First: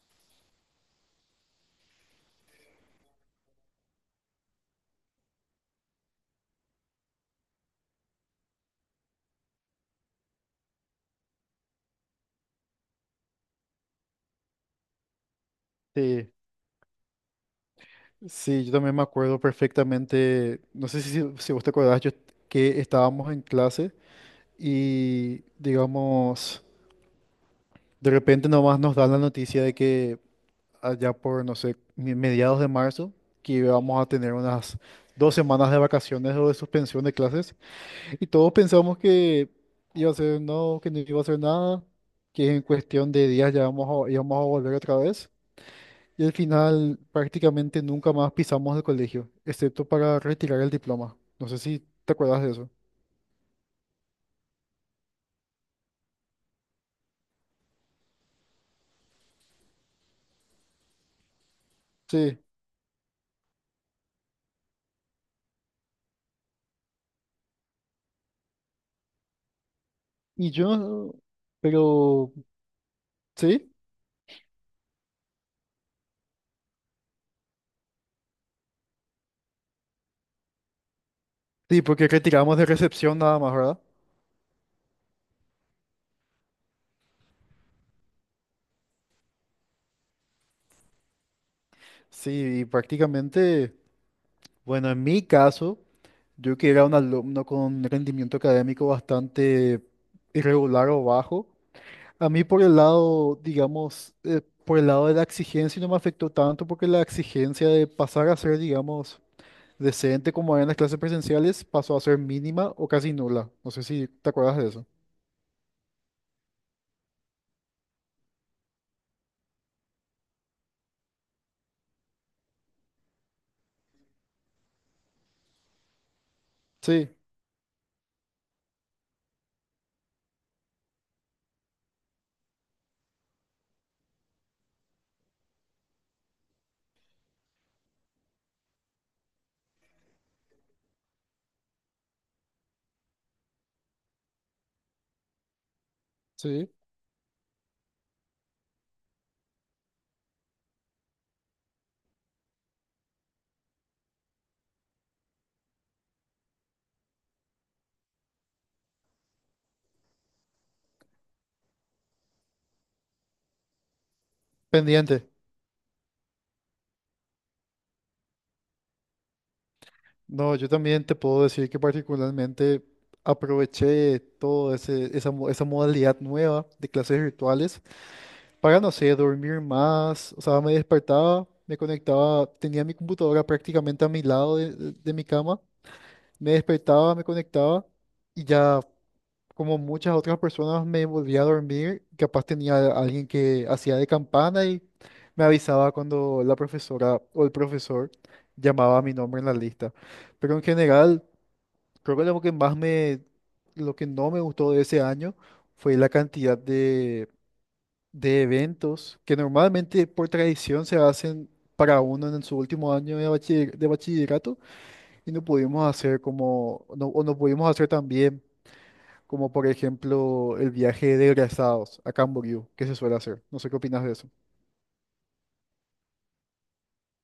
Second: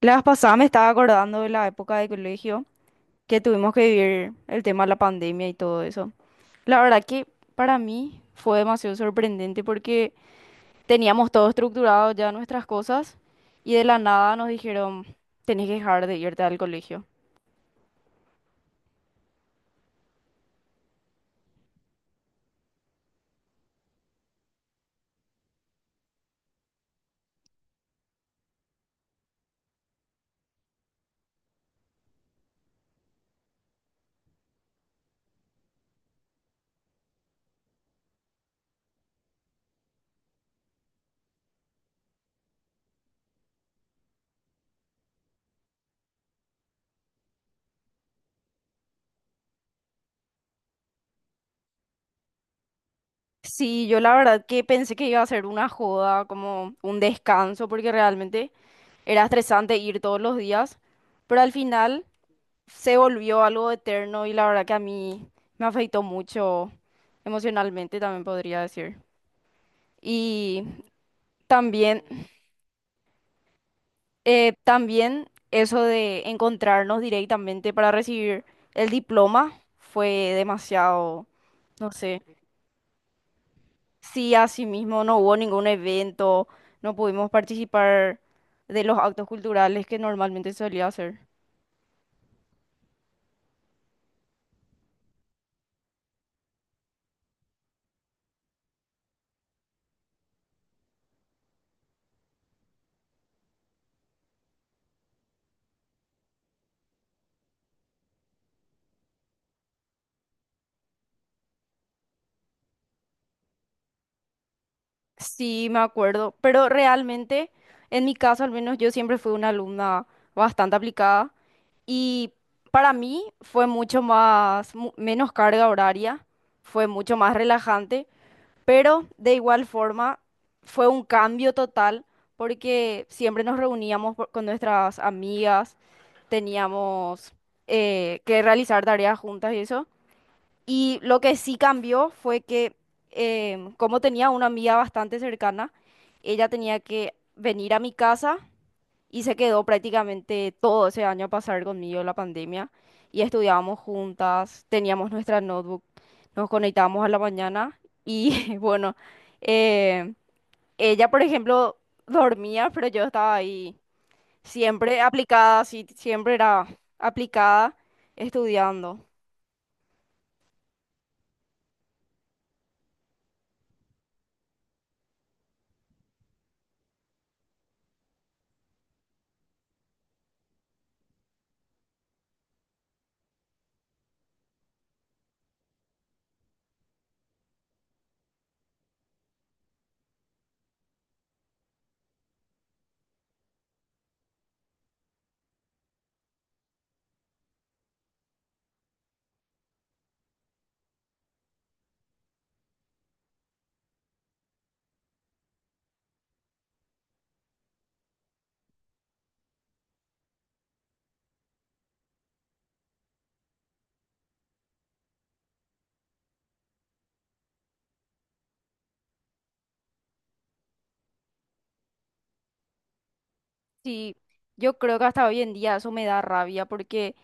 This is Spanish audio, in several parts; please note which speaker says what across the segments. Speaker 1: La vez pasada me estaba acordando de la época de colegio que tuvimos que vivir el tema de la pandemia y todo eso. La verdad que para mí fue demasiado sorprendente porque teníamos todo estructurado ya nuestras cosas y de la nada nos dijeron, tenés que dejar de
Speaker 2: Sí,
Speaker 1: irte al colegio.
Speaker 2: sí, yo también me acuerdo perfectamente, no sé si vos te acordás, yo, que estábamos en clase y, digamos, de repente nomás nos dan la noticia de que allá por, no sé, mediados de marzo, que íbamos a tener unas 2 semanas de vacaciones o de suspensión de clases y todos pensamos que iba a ser no, que no iba a ser nada, que en cuestión de días ya íbamos a volver otra vez. Y al final prácticamente nunca más pisamos el colegio, excepto para retirar el diploma. No sé si te acuerdas de eso.
Speaker 1: Sí, yo la verdad que pensé que iba a ser una joda, como un descanso, porque realmente era estresante ir todos los días, pero al final
Speaker 2: Sí.
Speaker 1: se volvió algo eterno y la verdad que a mí me afectó mucho emocionalmente, también podría decir.
Speaker 2: Y
Speaker 1: Y
Speaker 2: yo,
Speaker 1: también,
Speaker 2: pero, ¿sí?
Speaker 1: eh, también eso de encontrarnos directamente para recibir el diploma fue demasiado,
Speaker 2: Sí,
Speaker 1: no
Speaker 2: porque
Speaker 1: sé,
Speaker 2: retiramos de recepción nada más, ¿verdad?
Speaker 1: sí, así mismo no hubo ningún evento, no pudimos participar de los actos culturales que normalmente solía hacer.
Speaker 2: Sí, y prácticamente, bueno, en mi caso, yo que era un alumno con rendimiento académico bastante irregular o bajo, a mí por el lado, digamos, por el lado de la exigencia no me afectó tanto porque la exigencia de pasar a ser, digamos, decente como había en las clases presenciales pasó a ser mínima o casi nula. No sé si te acuerdas de eso.
Speaker 1: Sí, me acuerdo, pero realmente, en mi caso al menos, yo siempre fui una alumna bastante aplicada y para mí fue mucho más, menos carga horaria, fue
Speaker 2: Sí,
Speaker 1: mucho más relajante, pero de igual forma fue un cambio total porque siempre nos reuníamos con nuestras amigas, teníamos que realizar tareas juntas y eso, y lo que sí cambió fue que, como tenía una amiga bastante cercana, ella
Speaker 2: sí.
Speaker 1: tenía que venir a mi casa y se quedó prácticamente todo ese año a pasar conmigo la pandemia. Y estudiábamos juntas, teníamos nuestra notebook, nos conectábamos a la mañana y bueno, em, ella, por ejemplo, dormía, pero yo estaba ahí siempre
Speaker 2: Pendiente.
Speaker 1: aplicada, sí, siempre era aplicada estudiando.
Speaker 2: No, yo también te puedo decir que particularmente aproveché todo ese, esa, mo- esa modalidad nueva de clases virtuales para, no sé, dormir más. O sea, me despertaba, me conectaba, tenía mi computadora prácticamente a mi lado de mi cama, me despertaba, me conectaba y ya como muchas otras personas me volvía a dormir, capaz tenía a alguien que hacía de campana y me avisaba cuando la profesora o el profesor llamaba mi nombre en la lista. Pero en general, creo que lo que no me gustó de ese año fue la cantidad de eventos que normalmente por tradición se hacen para uno en su último año de bachillerato y no pudimos hacer como, no, o no pudimos hacer también como por ejemplo el viaje de egresados a Camboriú, que se suele hacer. No sé qué opinas de
Speaker 1: Sí,
Speaker 2: eso.
Speaker 1: yo creo que hasta hoy en día eso me da rabia porque,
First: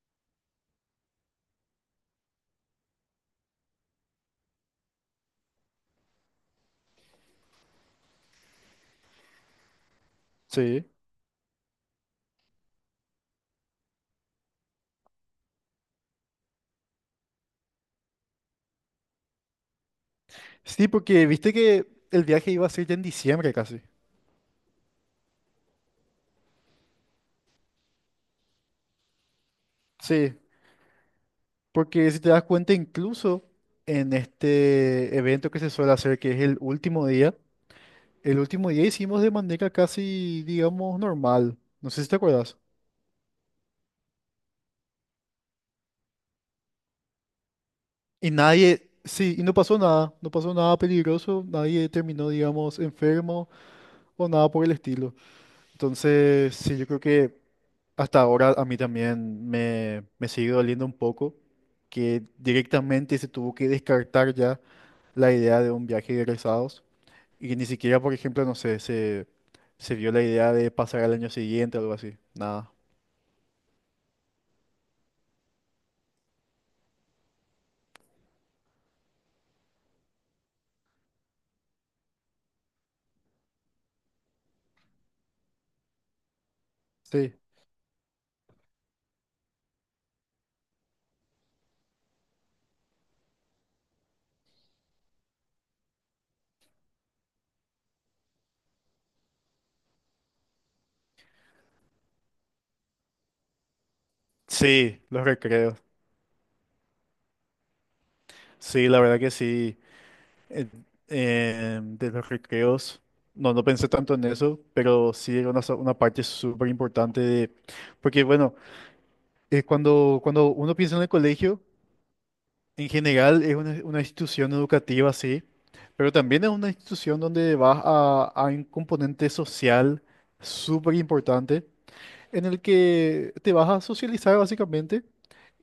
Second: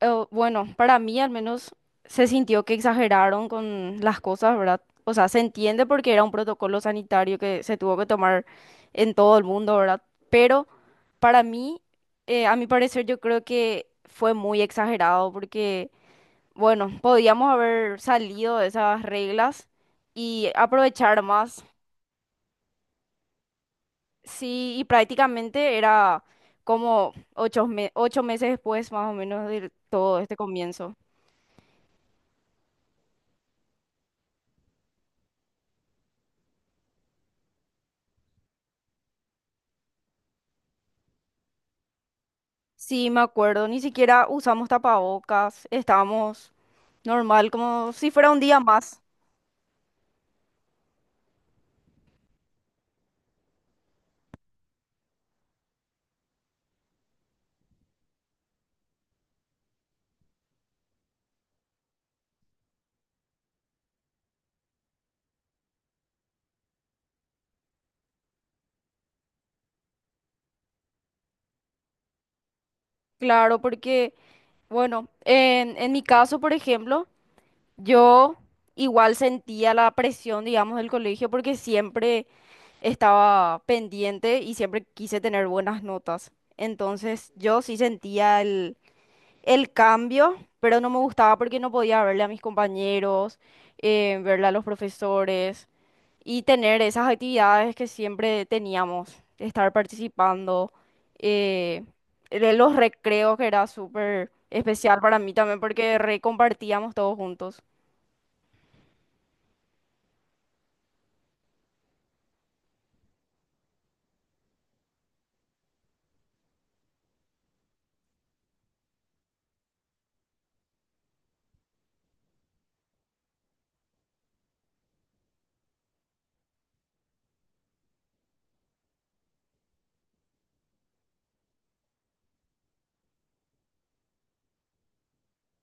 Speaker 1: bueno, para mí al menos se sintió que exageraron con las cosas, ¿verdad? O sea, se entiende porque era un protocolo sanitario que se tuvo que tomar en todo el mundo, ¿verdad? Pero
Speaker 2: Sí,
Speaker 1: para mí, a mi parecer, yo creo que fue muy exagerado porque, bueno, podíamos haber salido de esas reglas y
Speaker 2: sí,
Speaker 1: aprovechar
Speaker 2: porque viste
Speaker 1: más.
Speaker 2: que el viaje iba a ser ya en diciembre casi.
Speaker 1: Sí, y prácticamente era como ocho meses después más o menos de todo
Speaker 2: Sí,
Speaker 1: este comienzo.
Speaker 2: porque si te das cuenta, incluso en este evento que se suele hacer, que es el último día hicimos de manera casi, digamos, normal. No sé si te acuerdas.
Speaker 1: Sí, me acuerdo, ni siquiera usamos tapabocas, estábamos normal, como si fuera
Speaker 2: Y
Speaker 1: un día
Speaker 2: nadie,
Speaker 1: más.
Speaker 2: sí, y no pasó nada, no pasó nada peligroso, nadie terminó, digamos, enfermo o nada por el estilo. Entonces, sí, yo creo que hasta ahora a mí también me sigue doliendo un poco que directamente se tuvo que descartar ya la idea de un viaje de egresados y ni siquiera, por ejemplo, no sé, se vio la idea de pasar al año siguiente o algo así. Nada.
Speaker 1: Claro, porque, bueno, en mi caso, por ejemplo, yo igual sentía la presión, digamos, del colegio porque siempre estaba pendiente y siempre quise tener buenas notas. Entonces,
Speaker 2: Sí.
Speaker 1: yo sí sentía el cambio, pero no me gustaba porque no podía verle a mis compañeros, verle a los profesores y tener esas actividades que siempre teníamos, estar participando, eh, de los recreos que era súper especial
Speaker 2: Sí,
Speaker 1: para
Speaker 2: los
Speaker 1: mí también
Speaker 2: recreos.
Speaker 1: porque recompartíamos todos juntos.
Speaker 2: Sí, la verdad que sí. Eh, de los recreos, no pensé tanto en eso, pero sí era una parte súper importante de... Porque bueno... cuando uno piensa en el colegio, en general es una institución educativa, sí, pero también es una institución donde vas a un componente social súper importante, en el que te vas a socializar básicamente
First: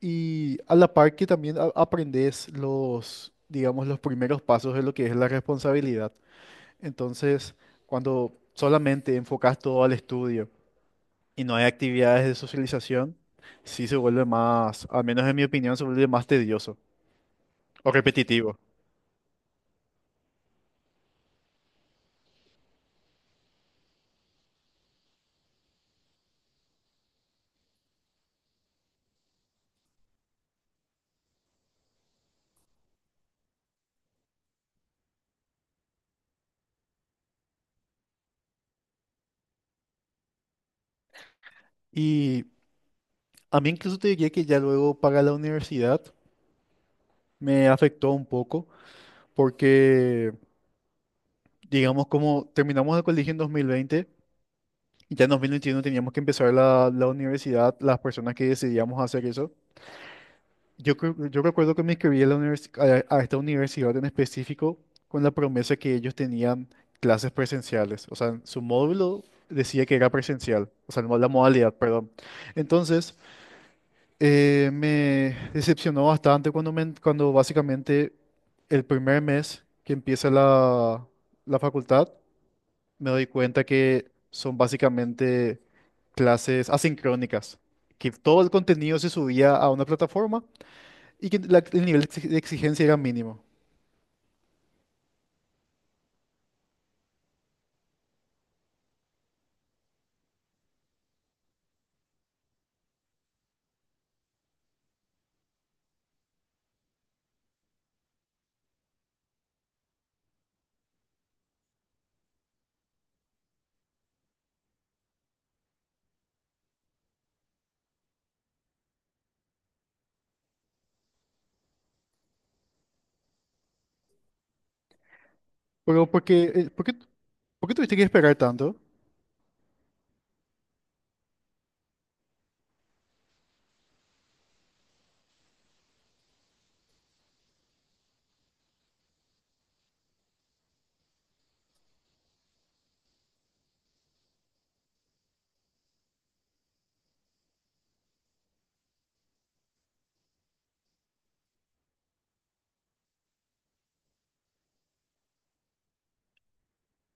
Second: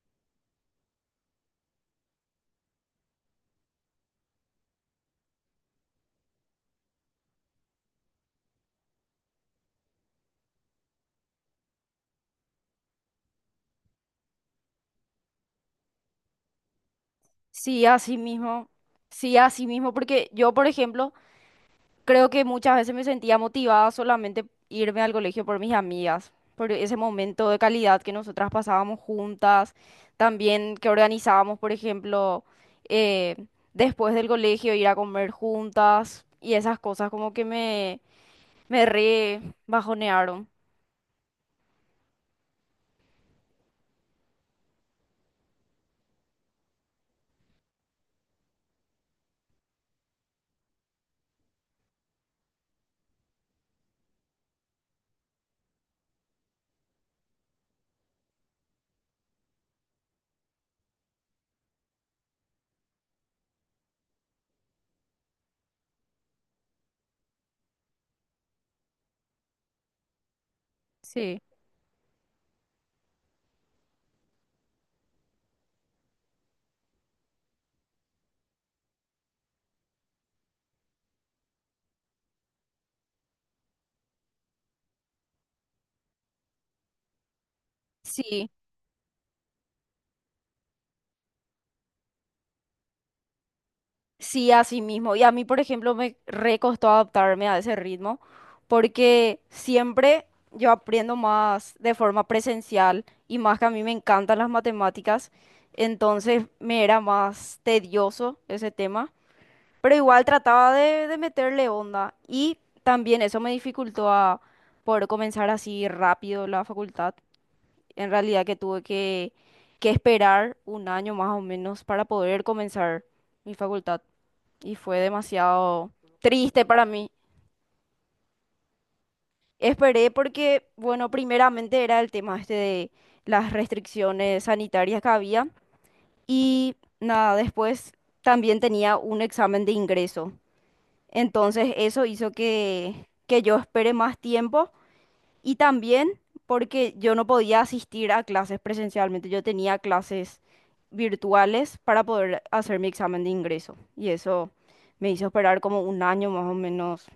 Speaker 2: y a la par que también aprendes los, digamos, los primeros pasos de lo que es la responsabilidad. Entonces, cuando solamente enfocas todo al estudio, y no hay actividades de socialización, sí se vuelve más, al menos en mi opinión, se vuelve más tedioso
Speaker 1: Sí,
Speaker 2: o
Speaker 1: así
Speaker 2: repetitivo.
Speaker 1: mismo, sí, así mismo, porque yo, por ejemplo, creo que muchas veces me sentía motivada solamente irme al colegio por mis amigas, por ese momento de calidad que nosotras pasábamos juntas, también que organizábamos, por ejemplo, eh, después del colegio ir a comer juntas y esas cosas como que me re bajonearon.
Speaker 2: Y a mí incluso te diría que ya luego para la universidad me afectó un poco porque, digamos, como terminamos el colegio en 2020, ya en 2021 teníamos que empezar la universidad, las personas que decidíamos hacer eso. Yo recuerdo que me inscribí a, a esta universidad en específico con la promesa que ellos tenían clases presenciales. O sea, su módulo decía que era presencial, o sea, la
Speaker 1: Sí.
Speaker 2: modalidad, perdón. Entonces, me decepcionó bastante cuando básicamente el primer mes que empieza la facultad, me doy cuenta que son básicamente clases asincrónicas, que todo
Speaker 1: Sí.
Speaker 2: el contenido se subía a una plataforma y que la- el nivel de exig- de exigencia era mínimo.
Speaker 1: Sí, así mismo. Y a mí, por ejemplo, me re costó adaptarme a ese ritmo porque siempre yo aprendo más de forma presencial y más que a mí me encantan las matemáticas, entonces me era más tedioso ese tema, pero igual trataba de meterle onda y también eso me dificultó a poder comenzar así rápido la facultad. En realidad que tuve que, esperar un año más o menos para poder comenzar mi facultad y fue demasiado
Speaker 2: Pero ¿por qué,
Speaker 1: triste
Speaker 2: eh,
Speaker 1: para
Speaker 2: por qué,
Speaker 1: mí.
Speaker 2: por qué tuviste que esperar tanto?
Speaker 1: Esperé porque, bueno, primeramente era el tema este de las restricciones sanitarias que había y nada, después también tenía un examen de ingreso. Entonces eso hizo que yo espere más tiempo. Y también porque yo no podía asistir a clases presencialmente, yo tenía clases virtuales para poder hacer mi examen de ingreso. Y eso me hizo esperar como un año más o menos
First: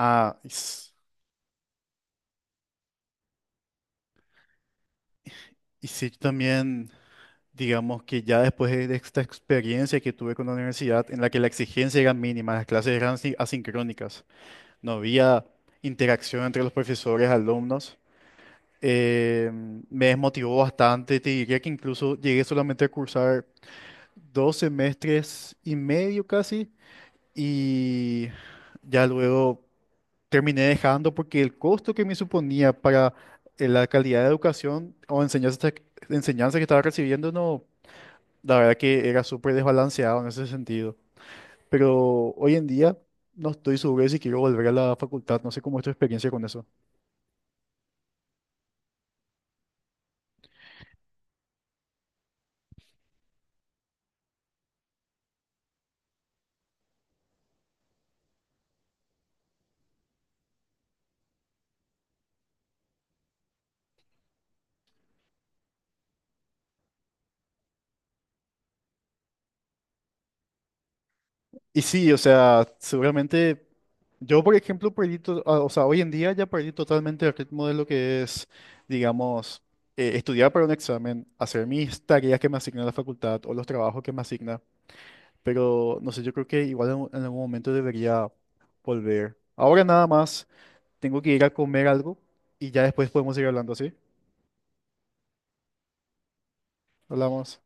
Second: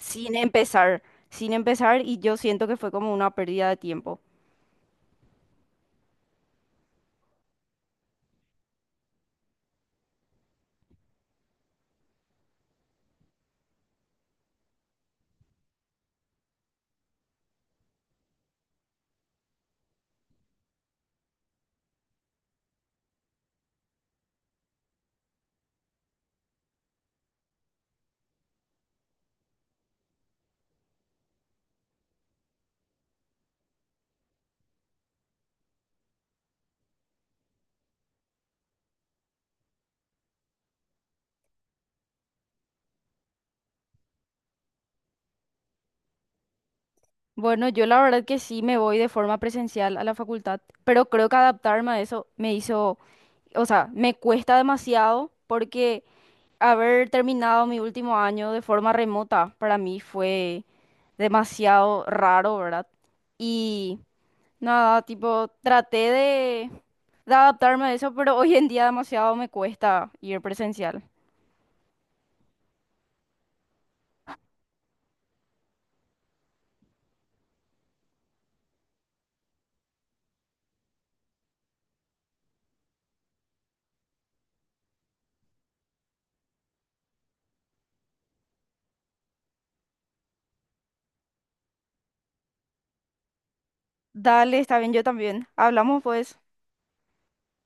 Speaker 1: sin
Speaker 2: y, s-
Speaker 1: empezar, sin empezar y yo siento que fue como una pérdida de tiempo.
Speaker 2: y sí, yo también, digamos que ya después de esta experiencia que tuve con la universidad, en la que la exigencia era mínima, las clases eran asincrónicas, no había interacción entre los profesores, alumnos, eh, me desmotivó bastante, te diría que incluso llegué solamente a cursar 2 semestres y medio casi. Y ya luego terminé dejando porque el costo que me suponía para la calidad de educación o enseñanza que estaba recibiendo, no, la verdad que era súper desbalanceado en ese sentido. Pero hoy en día no estoy seguro de si quiero volver a la facultad, no sé cómo es tu experiencia con eso.
Speaker 1: Bueno, yo la verdad que sí me voy de forma presencial a la facultad, pero creo que adaptarme a eso me hizo, o sea, me cuesta demasiado porque haber terminado mi último año de forma remota para mí fue demasiado raro, ¿verdad? Y nada, tipo, traté de adaptarme a eso, pero hoy en día demasiado me cuesta ir presencial.
Speaker 2: Y sí, o sea, seguramente yo, por ejemplo, o sea, hoy en día ya perdí totalmente el ritmo de lo que es, digamos, estudiar para un examen, hacer mis tareas que me asigna la facultad o los trabajos que me asigna. Pero no sé, yo creo que igual en algún momento debería volver. Ahora nada más, tengo que ir a comer algo y ya después podemos ir hablando, ¿sí?
Speaker 1: Dale, está bien, yo también. Hablamos pues.
Speaker 2: Hablamos.